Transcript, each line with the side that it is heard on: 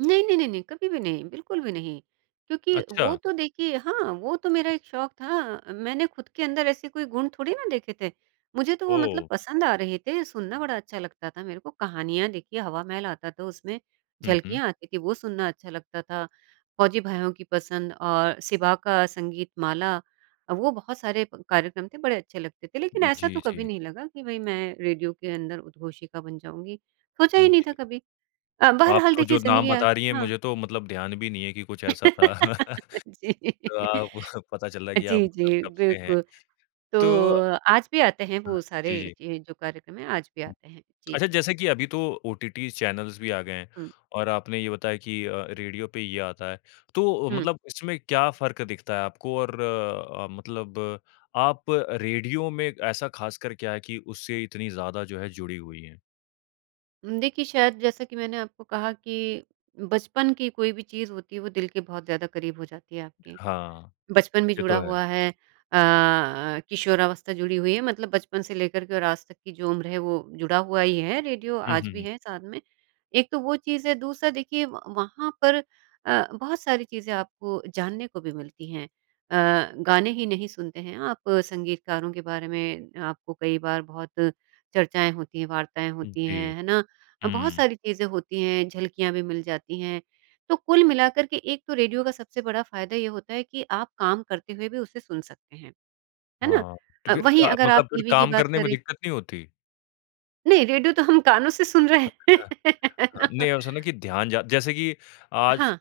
right: नहीं, नहीं, नहीं, नहीं, कभी भी नहीं, बिल्कुल भी नहीं। क्योंकि वो
left: अच्छा।
right: तो, देखिए, हाँ, वो तो मेरा एक शौक था मैंने खुद के अंदर ऐसे कोई गुण थोड़ी ना देखे थे। मुझे तो वो मतलब
left: ओह!
right: पसंद आ रहे थे, सुनना बड़ा अच्छा लगता था मेरे को। कहानियाँ, देखिए, हवामहल आता था उसमें,
left: हुँ, हुँ।
right: झलकियाँ आती थी, वो सुनना अच्छा लगता था। फौजी भाइयों की पसंद और शिवा का संगीत माला, वो बहुत सारे प कार्यक्रम थे, बड़े अच्छे लगते थे। लेकिन ऐसा तो
left: जी,
right: कभी
left: जी।
right: नहीं लगा कि भई, मैं रेडियो के अंदर उद्घोषिका बन जाऊँगी। सोचा ही नहीं
left: जी।
right: था कभी अ,
left: आप
right: बहरहाल
left: तो
right: देखिए,
left: जो नाम
right: ज़िंदगियाँ
left: बता रही हैं,
right: हाँ।
left: मुझे तो मतलब ध्यान भी नहीं है कि कुछ ऐसा था।
right: जी।
left: अ, पता चल रहा है
right: अ,
left: कि आप
right: जी,
left: मतलब
right: जी,
left: कब से हैं।
right: बिल्कुल। तो
left: तो
right: आज भी आते हैं
left: हाँ।
right: वो सारे,
left: जी, जी।
right: ये जो कार्यक्रम हैं, आज भी आते हैं। जी।
left: अच्छा, जैसा कि अभी तो ओटीटी चैनल्स भी आ गए हैं,
right: हुँ।
left: और आपने ये बताया कि अ, रेडियो पे ये आता है। तो
right: हुँ।
left: मतलब इसमें क्या फ़र्क दिखता है आपको और अ, मतलब आप रेडियो में ऐसा खासकर क्या है कि उससे इतनी ज़्यादा, जो है, जुड़ी हुई हैं?
right: उम, देखिए, शायद जैसा कि मैंने आपको कहा कि बचपन की कोई भी चीज़ होती है, वो दिल के बहुत ज़्यादा करीब हो जाती है आपके।
left: हाँ।
right: बचपन भी
left: ये
right: जुड़ा
left: तो है।
right: हुआ है अ अ, किशोरावस्था जुड़ी हुई है। मतलब बचपन से लेकर के और आज तक की जो उम्र है, वो जुड़ा हुआ ही है रेडियो
left: हुँ,
right: आज
left: हुँ,
right: भी
left: हुँ।
right: है साथ में एक तो वो चीज़ है, दूसरा, देखिए, व वहाँ पर अ, बहुत सारी चीज़ें आपको जानने को भी मिलती हैं। अ, गाने ही नहीं सुनते हैं आप, संगीतकारों के बारे में आपको कई बार बहुत चर्चाएँ होती हैं, वार्ताएँ होती
left: जी।
right: हैं। है ना? अ, बहुत
left: हुँ।
right: सारी चीज़ें होती हैं, झलकियाँ भी मिल जाती हैं। तो कुल मिलाकर के एक तो रेडियो का सबसे बड़ा फ़ायदा ये होता है कि आप काम करते हुए भी उसे सुन सकते हैं। है ना?
left: हाँ, तो
right: अ,
left: फिर
right: वहीं
left: अ,
right: अगर
left: मतलब
right: आप
left: फिर
right: टीवी की
left: काम
right: बात
left: करने में
right: करें
left: दिक्कत नहीं होती?
right: नहीं, रेडियो तो हम कानों से सुन रहे हैं।
left: अच्छा।
right: है
left: हाँ
right: ना?
left: नहीं, ऐसा है ना कि ध्यान जा जैसे कि आज
right: हाँ।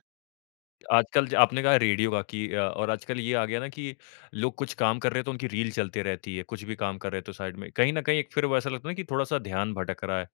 left: आजकल ज आपने कहा, रेडियो बाकी अ, और आजकल ये आ गया ना कि लोग कुछ काम कर रहे, तो उनकी रील चलते रहती है। कुछ भी काम कर रहे हैं, तो साइड में कहीं न कहीं एक फिर वो ऐसा लगता है ना कि थोड़ा-सा ध्यान भटक रहा है।